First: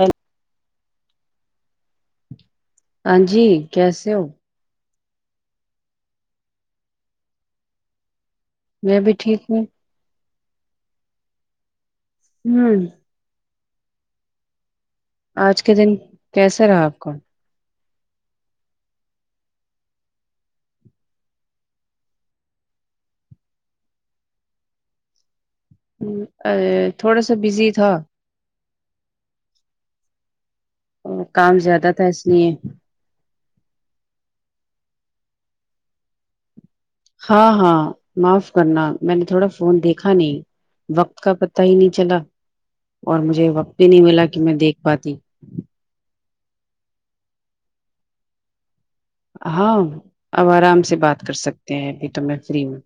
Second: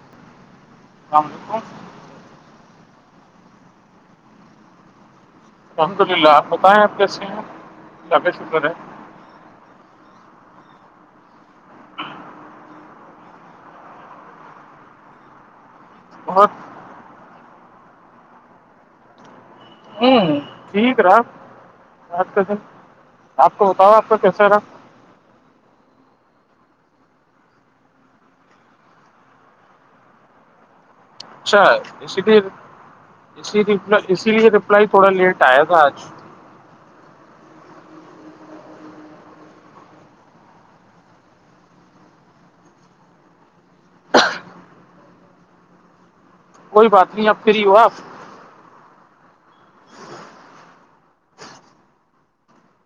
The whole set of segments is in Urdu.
ہیلو اللام علیکم ہاں جی کیسے ہو الحمد للہ آپ بتائیں آپ کیسے ہیں طبیت شکر ہے میں بھی ٹھیک ہوں ہمم آج کے دن بہت کیسے رہا آپ کو ہمم ٹھیک رہا آج کا دن آپ کو بتاؤ آپ کا کیسا رہا ہمم اے تھوڑا سا بزی تھا اور کام اچھا زیادہ تھا اسی اس لیے اسی ر اسی لیے رپلائی تھوڑا لیٹ آئے تھا آج ہاں ہاں معاف کرنا میں نے تھوڑا فون دیکھا نہیں وقت کا پتا ہی نہیں چلا اور مجھے وقت بھی نہیں ملا کہ میں دیکھ پاتی کوئی بات نہیں آپ فری ہو آپ ہاں اب آرام سے بات کر سکتے ہیں ابھی تو میں فری ہوں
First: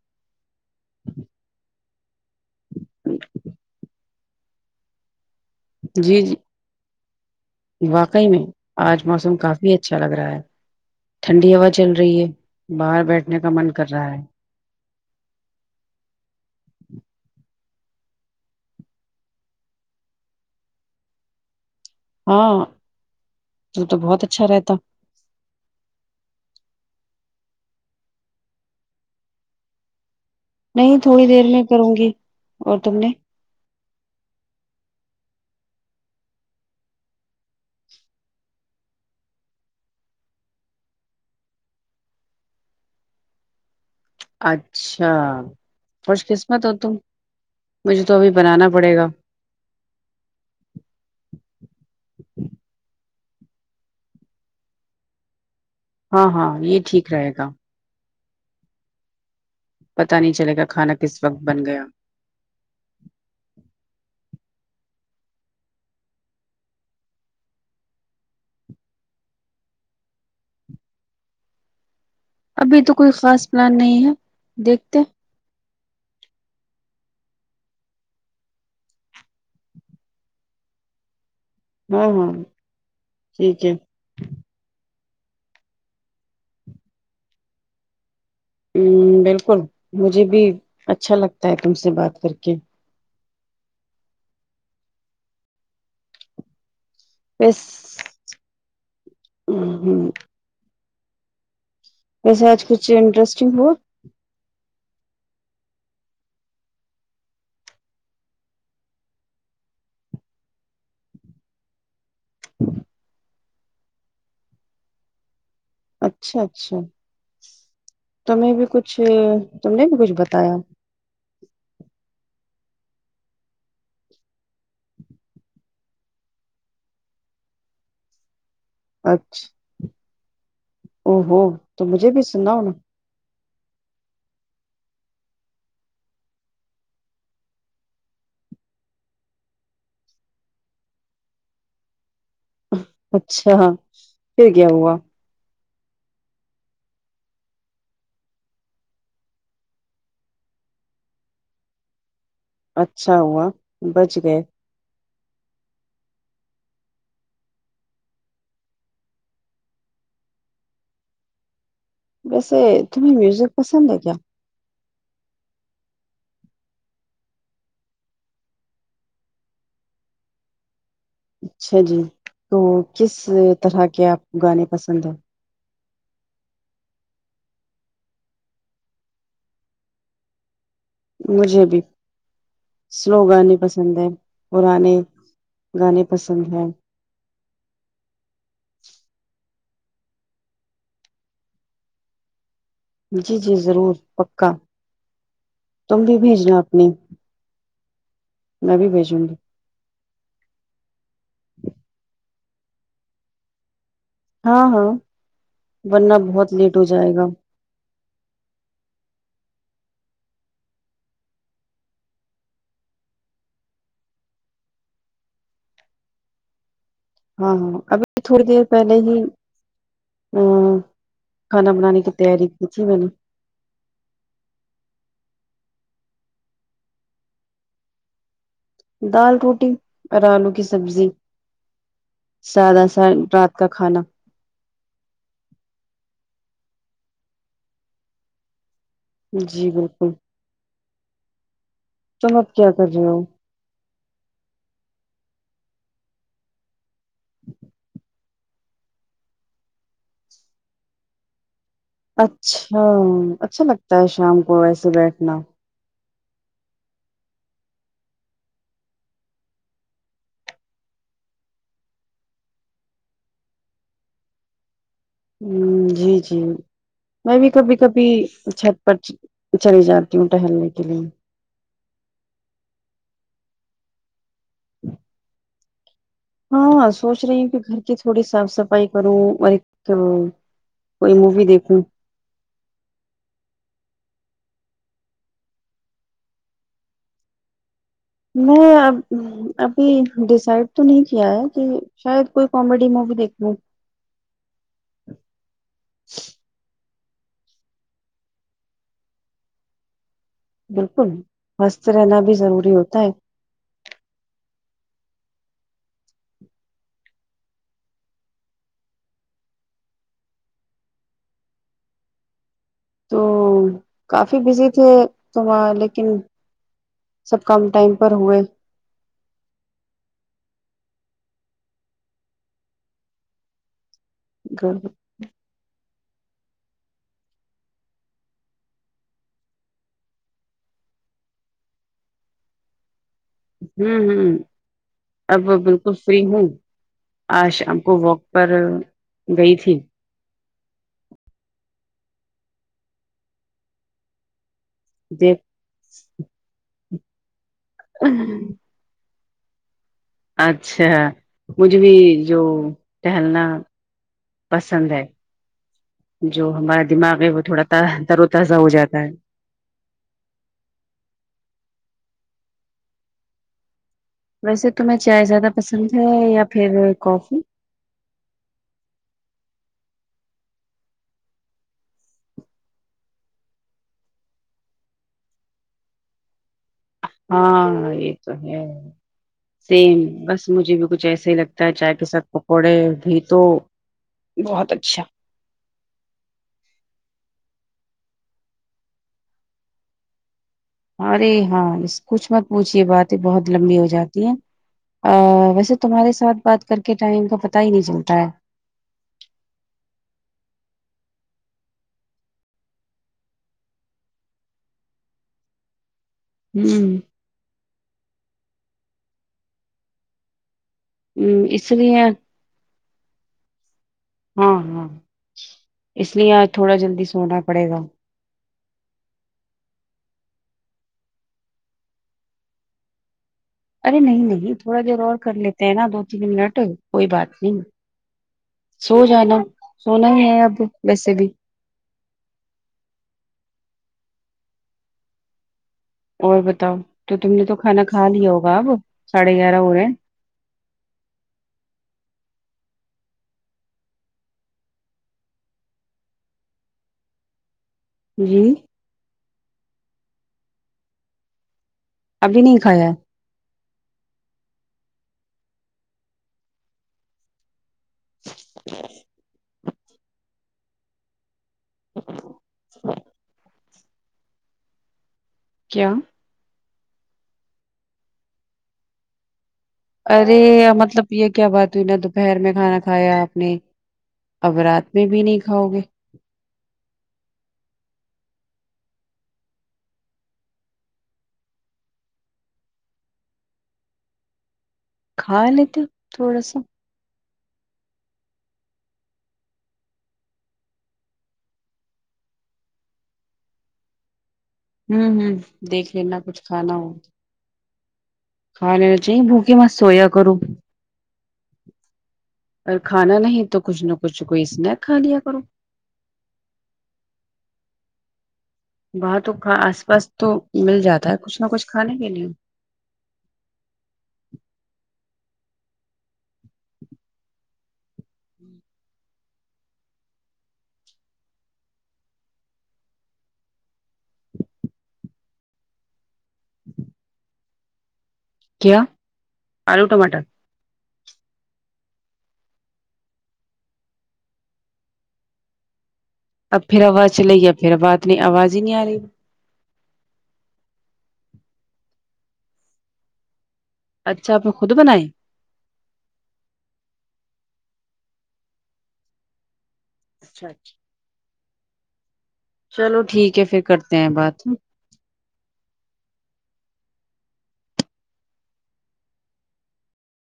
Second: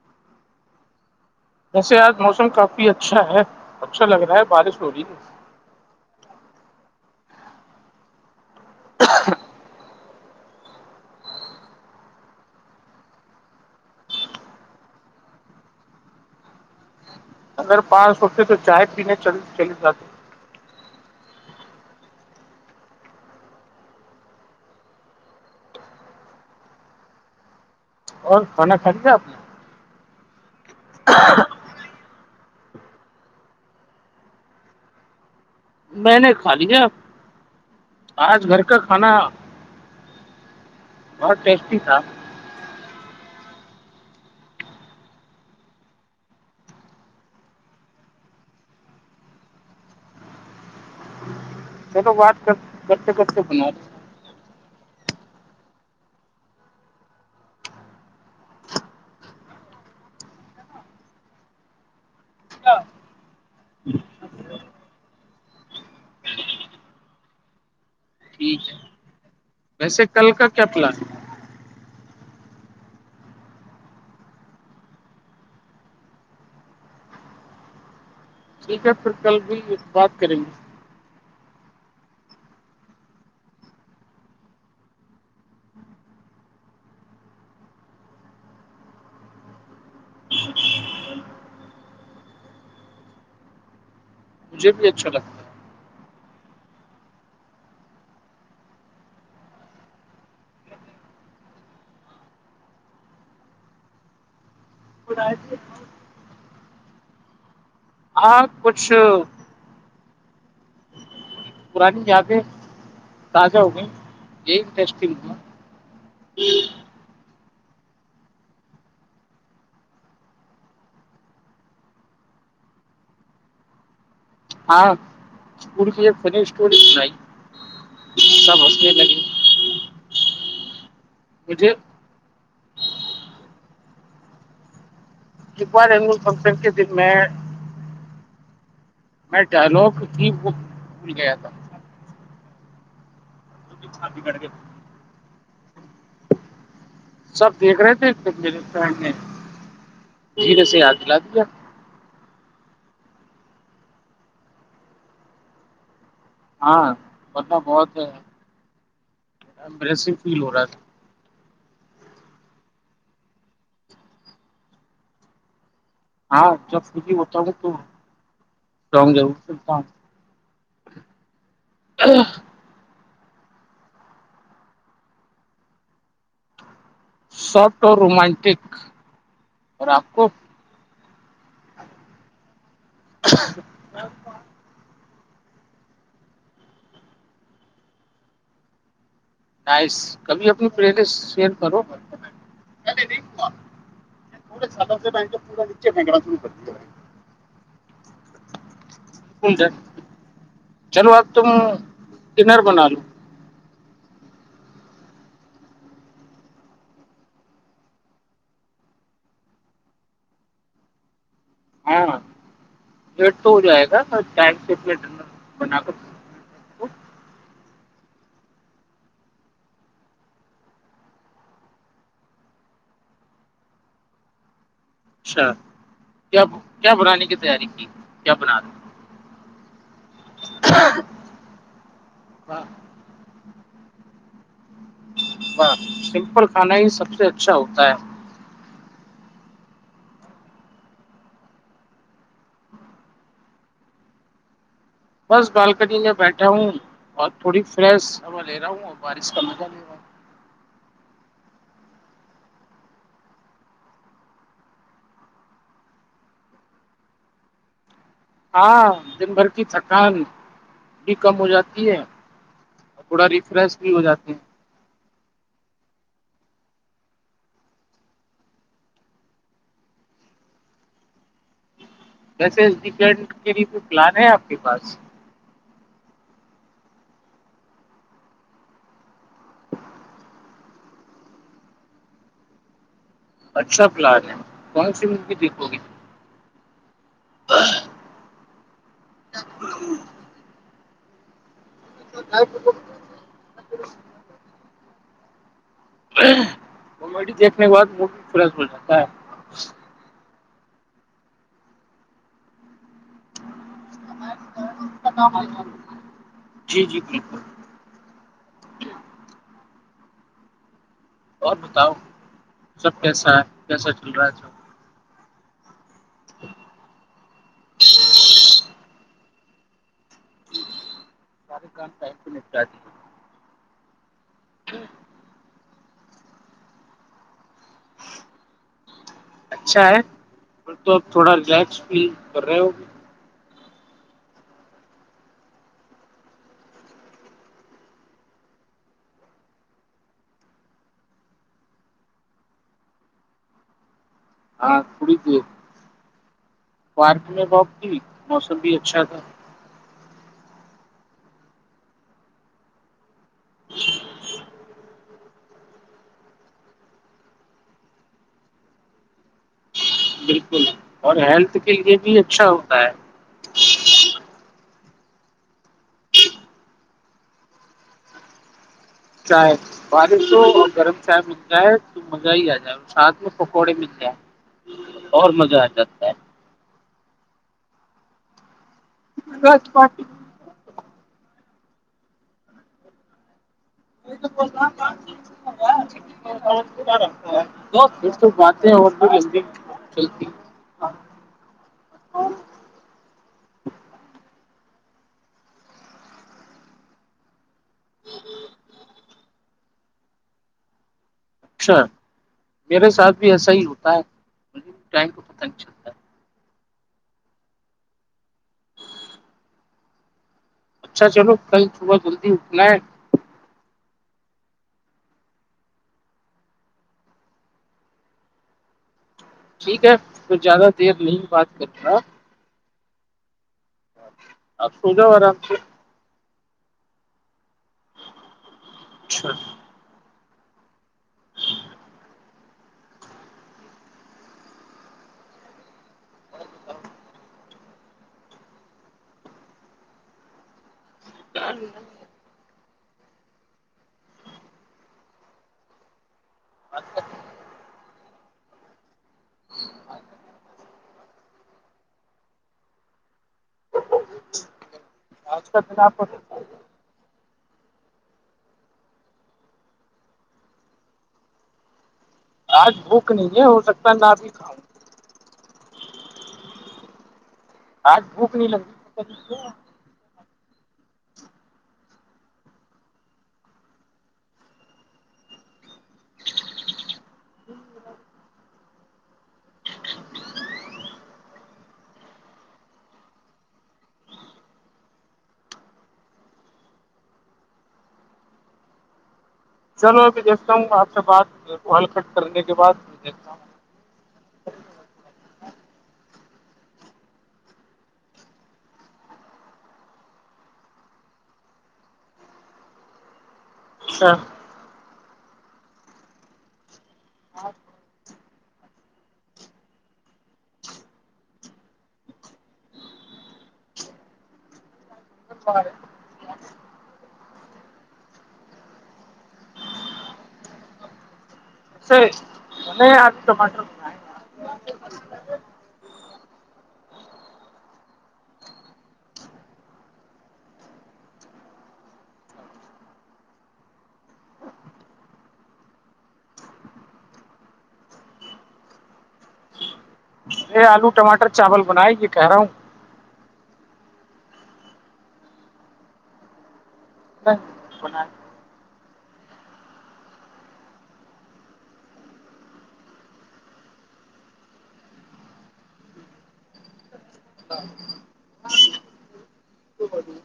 ویسے آج موسم کافی اچھا ہے اچھا لگ رہا ہے بارش ہو رہی ہے جی جی واقعی میں آج موسم کافی اچھا لگ رہا ہے ٹھنڈی ہوا چل رہی ہے باہر بیٹھنے کا من کر رہا ہے اگر پاس ہوتے تو چائے پینے چل چلے جاتے ہاں تو تو بہت اچھا رہتا اور کھانا کھا لیا آپ نے نہیں تھوڑی دیر میں کروں گی اور تم نے میں نے کھا لیا آج گھر کا کھانا بہت ٹیسٹی تھا اچھا خوش قسمت ہو تم مجھے تو ابھی بنانا پڑے گا چلو بات کر کرتے کرتے بناو ہاں ہاں یہ ٹھیک رہے گا پتا نہیں چلے گا کھانا کس وقت بن گیا لیں۔ ٹھیک ہے ویسے کل کا کیا پلان ہے ابھی تو کوئی خاص پلان نہیں ہے دیکھتے ٹھیک ہے پھر کل بھی بات کریں گے ہاں ہاں ٹھیک ہے ہمم بالکل مجھے بھی اچھا لگتا ہے تم سے بات کر کے مجھے بھی اچھا لگتا بس ھمم ھمم ویسے آج کچھ انٹرسٹنگ ہوا باج [unintelligible] اور کچھ پرانی یادیں تازہ ہو گئی یہی انٹرسٹنگ ہوا اچھا اچھا تمہیں بھی کچھ تم نے بھی کچھ بتایا ہاں اسکول کی ایک فنی اسٹوری سنائی سب ہستہ اچھا او ہو تو مجھے بھی سناو نا ایک بار اینول فنکشن کے دن میں میں ڈائیلاگ کی بک بھول گیا تھا اچھا پھر کیا ہوا سب دیکھ رہے تھے پھر میرے فرینڈ نے دھیرے سے یاد دلا دیا اچھا ہوا بچ گئے ہاں ورنہ بہت امپرسیو فیل ہو رہا تھا ویسے تمہیں میوزک پسند ہے کیا ہاں جب فری ہوتا ہوں تو سونگ ضرور سنتا ہوں اچھا جی تو کس طرح کے آپ کو گانے پسند ہیں سوفٹ اور رومنٹک اور اپ کو مجھے بھی سلو گانے پسند پسند ہے پرانے گانے پسند ہیں نایس کبھی اپنی پر اٹ یسی شئیر کرو جی جی ضرور پکا پورے سالوں سے میں پورا نیچے تم بھی پھینکنا شروع کر بھیجنا دیا اپنی میں بھی بھیجوں گی چلو اب تم ڈنر بنا لو ہاں ہاں ورنہ بہت لیٹ ہو جائے گا ہاں لیٹ تو ہو جائے گا ٹائم سے ڈ نر بنا کر ہاں ہاں ابھی تھوڑی دیر پہلے ہی ہ کھانا بنانے کی تیاری کی تھی میں نے اچھا کیا کیا بنانے کی تیاری کی کیا بنا رہے دال روٹی اور آلو کی سبزی واہ سادہ سر رات کا کھانا واہ سمپل کھانا ہی سب سے اچھا ہوتا ہے جی بالکل تم اب کیا کر رہی ہو بس بالکنی میں بیٹھا ہوں اور تھوڑی فریش ہوا لے رہا ہوں اور بارش کا مزہ لے رہا ہو اچھا اچھا لگتا ہے شام کو ویسے بیٹھنا ہاں دن بھر کی تھکان بھی کم ہو جاتی ہے تھوڑا ریفریش بھی ہو جاتے ہیں ہ جی جی میں بھی کبھی کبھی چھت پٹ پر چلی جاتی ہوں ٹہلنے کے لیے ویسے ڈ کے لیے کوئی پلان ہے آپ کے پاس ہاں سوچ رہی ہوں کہ گھر کی تھوڑی صاف صفائی کروں اور ایک کوئی مووی دیکھوں اچھا پلان ہے کون سی مووی دیکھوگی ہ میں اب ابھی ڈیسائڈ تو نہیں کیا ہے کہ شاید کوئی کامیڈی موی دیکھنا کامیڈی دیکھنے کے بعد منڈھ فریش ہو جاتا ہے بالکل سوستھ رہنا بھی ضروری ہوتا ہے جی جی بالکل اور بتاؤ سب کیسا ہے کیسا چل رہا ہے س تھ تو وہاں لیکن سب کم ٹائم پر ہوئے سارے کام ٹائم پہ نپٹاتی ہو گر اچھا ہے پر تو اپ تھوڑا ریلیکس فیل کر رہے ہوے ہوں ہوں اب بالکل فری ہوں آج شام کو واک پر گئی تھی دیکھ [unintelligible] پارک میں واگا ک تھی موسم بھی اچھا تھا اچھا مجھ بھی جو ٹہلنا پسند ہے جو ہمارا دماغ ہے وہ تھوڑا ترو تازہ ہو جاتا ہے بالکل اور ہیلتھ کے لیے بھی اچھا ہوتا ہے ویسے تمہیں چائے زیادہ پسند ہے یا پھر کافی چائے بارش ہو اور گرم چائے مل جائے تو مزہ ہی آ جائے ساتھ میں پکوڑے مل جائے اور مزہ آ جاتا ہے ہاں یہ تو ہے پھر سیم بس مجھے بھی کچھ ایسا ہی لگتا ہے چائے کے ساتھ پکوڑے بھی تو بہت اچھا [unintelligible] پھر تو باتیں اور بھی جلدی چلتی ارے ہاں اس کچھ مت پوچھیے باتیں بہت لمبی ہو جاتی ہیں ا ویسے تمہارے ساتھ بات کر کے ٹائم کا پتا ہی نہیں چلتا ہے ر میرے ساتھ بھی ایسا ہی ہوتا ہے مجھے ٹم پتن ہوں اچھا چلو ہم، کل اس صبح لیے جلدی اٹھنا ہے ہاں ہاں اس لیے آج تھوڑا جلدی سونا پڑے گا ٹھیک ہے تو زیادہ دیر نہیں بات کر رہا ارے نہیں نہیں آپ تھوڑا سو دیر جاؤ اور کر آرام سے لیتے ہیں نا دو تین منٹ کوئی بات نہیں سو اچھا جانا سونا ہی ہے اب ویسے بھی اور بتاؤ تو تم نے تو کھانا کھا لیا ہوگا اب ساڑھے گیارہ ہو رہے ہیں [unintelligible] [unintelligible] جی ابھی نہیں کھیا [inaudible] آج بھوک نہیں ہے ہو سکتا نہ بھی کھاؤں کیا آج بھوک نہیں لگ ارے مطلب یہ کیا بات ہوئی نا دوپہر میں کھانا کھایا آپ نے اب رات میں بھی نہیں کھاؤ گے کھا لیتے تھوڑا سا چلو میںبھی دیکھتا ہوں آپ سے بات کو ہلکٹ کرنے کے بعد دیکھتا ہوں ہوں ہوں دیکھ لینا کچھ کھانا ہو کھل چاہیے بھکے ما سویا کرو ا کھانا نہیں تو کچھ نہ اچھا کچھ کوئی اسنیک کھا لیا کرو ہاں وہاں تو کا آس پاس تو مل جاتا ہے کچھ نہ کچھ کھانے کے لیے [unintelligible] سی میں آپ تومٹر کیا آلو ٹماٹر اب پھر آواز چل ہے پھروات نہیں آواز ہی نہیں آ رہی یہ آلو ٹماٹر چاول بنائے یہ کہہ رہا ہوں اچھا آپ نے خود بائے [inaudible] اچھا اچھا چلو ٹھیک ہے پھر کرتے ہیں بات ہ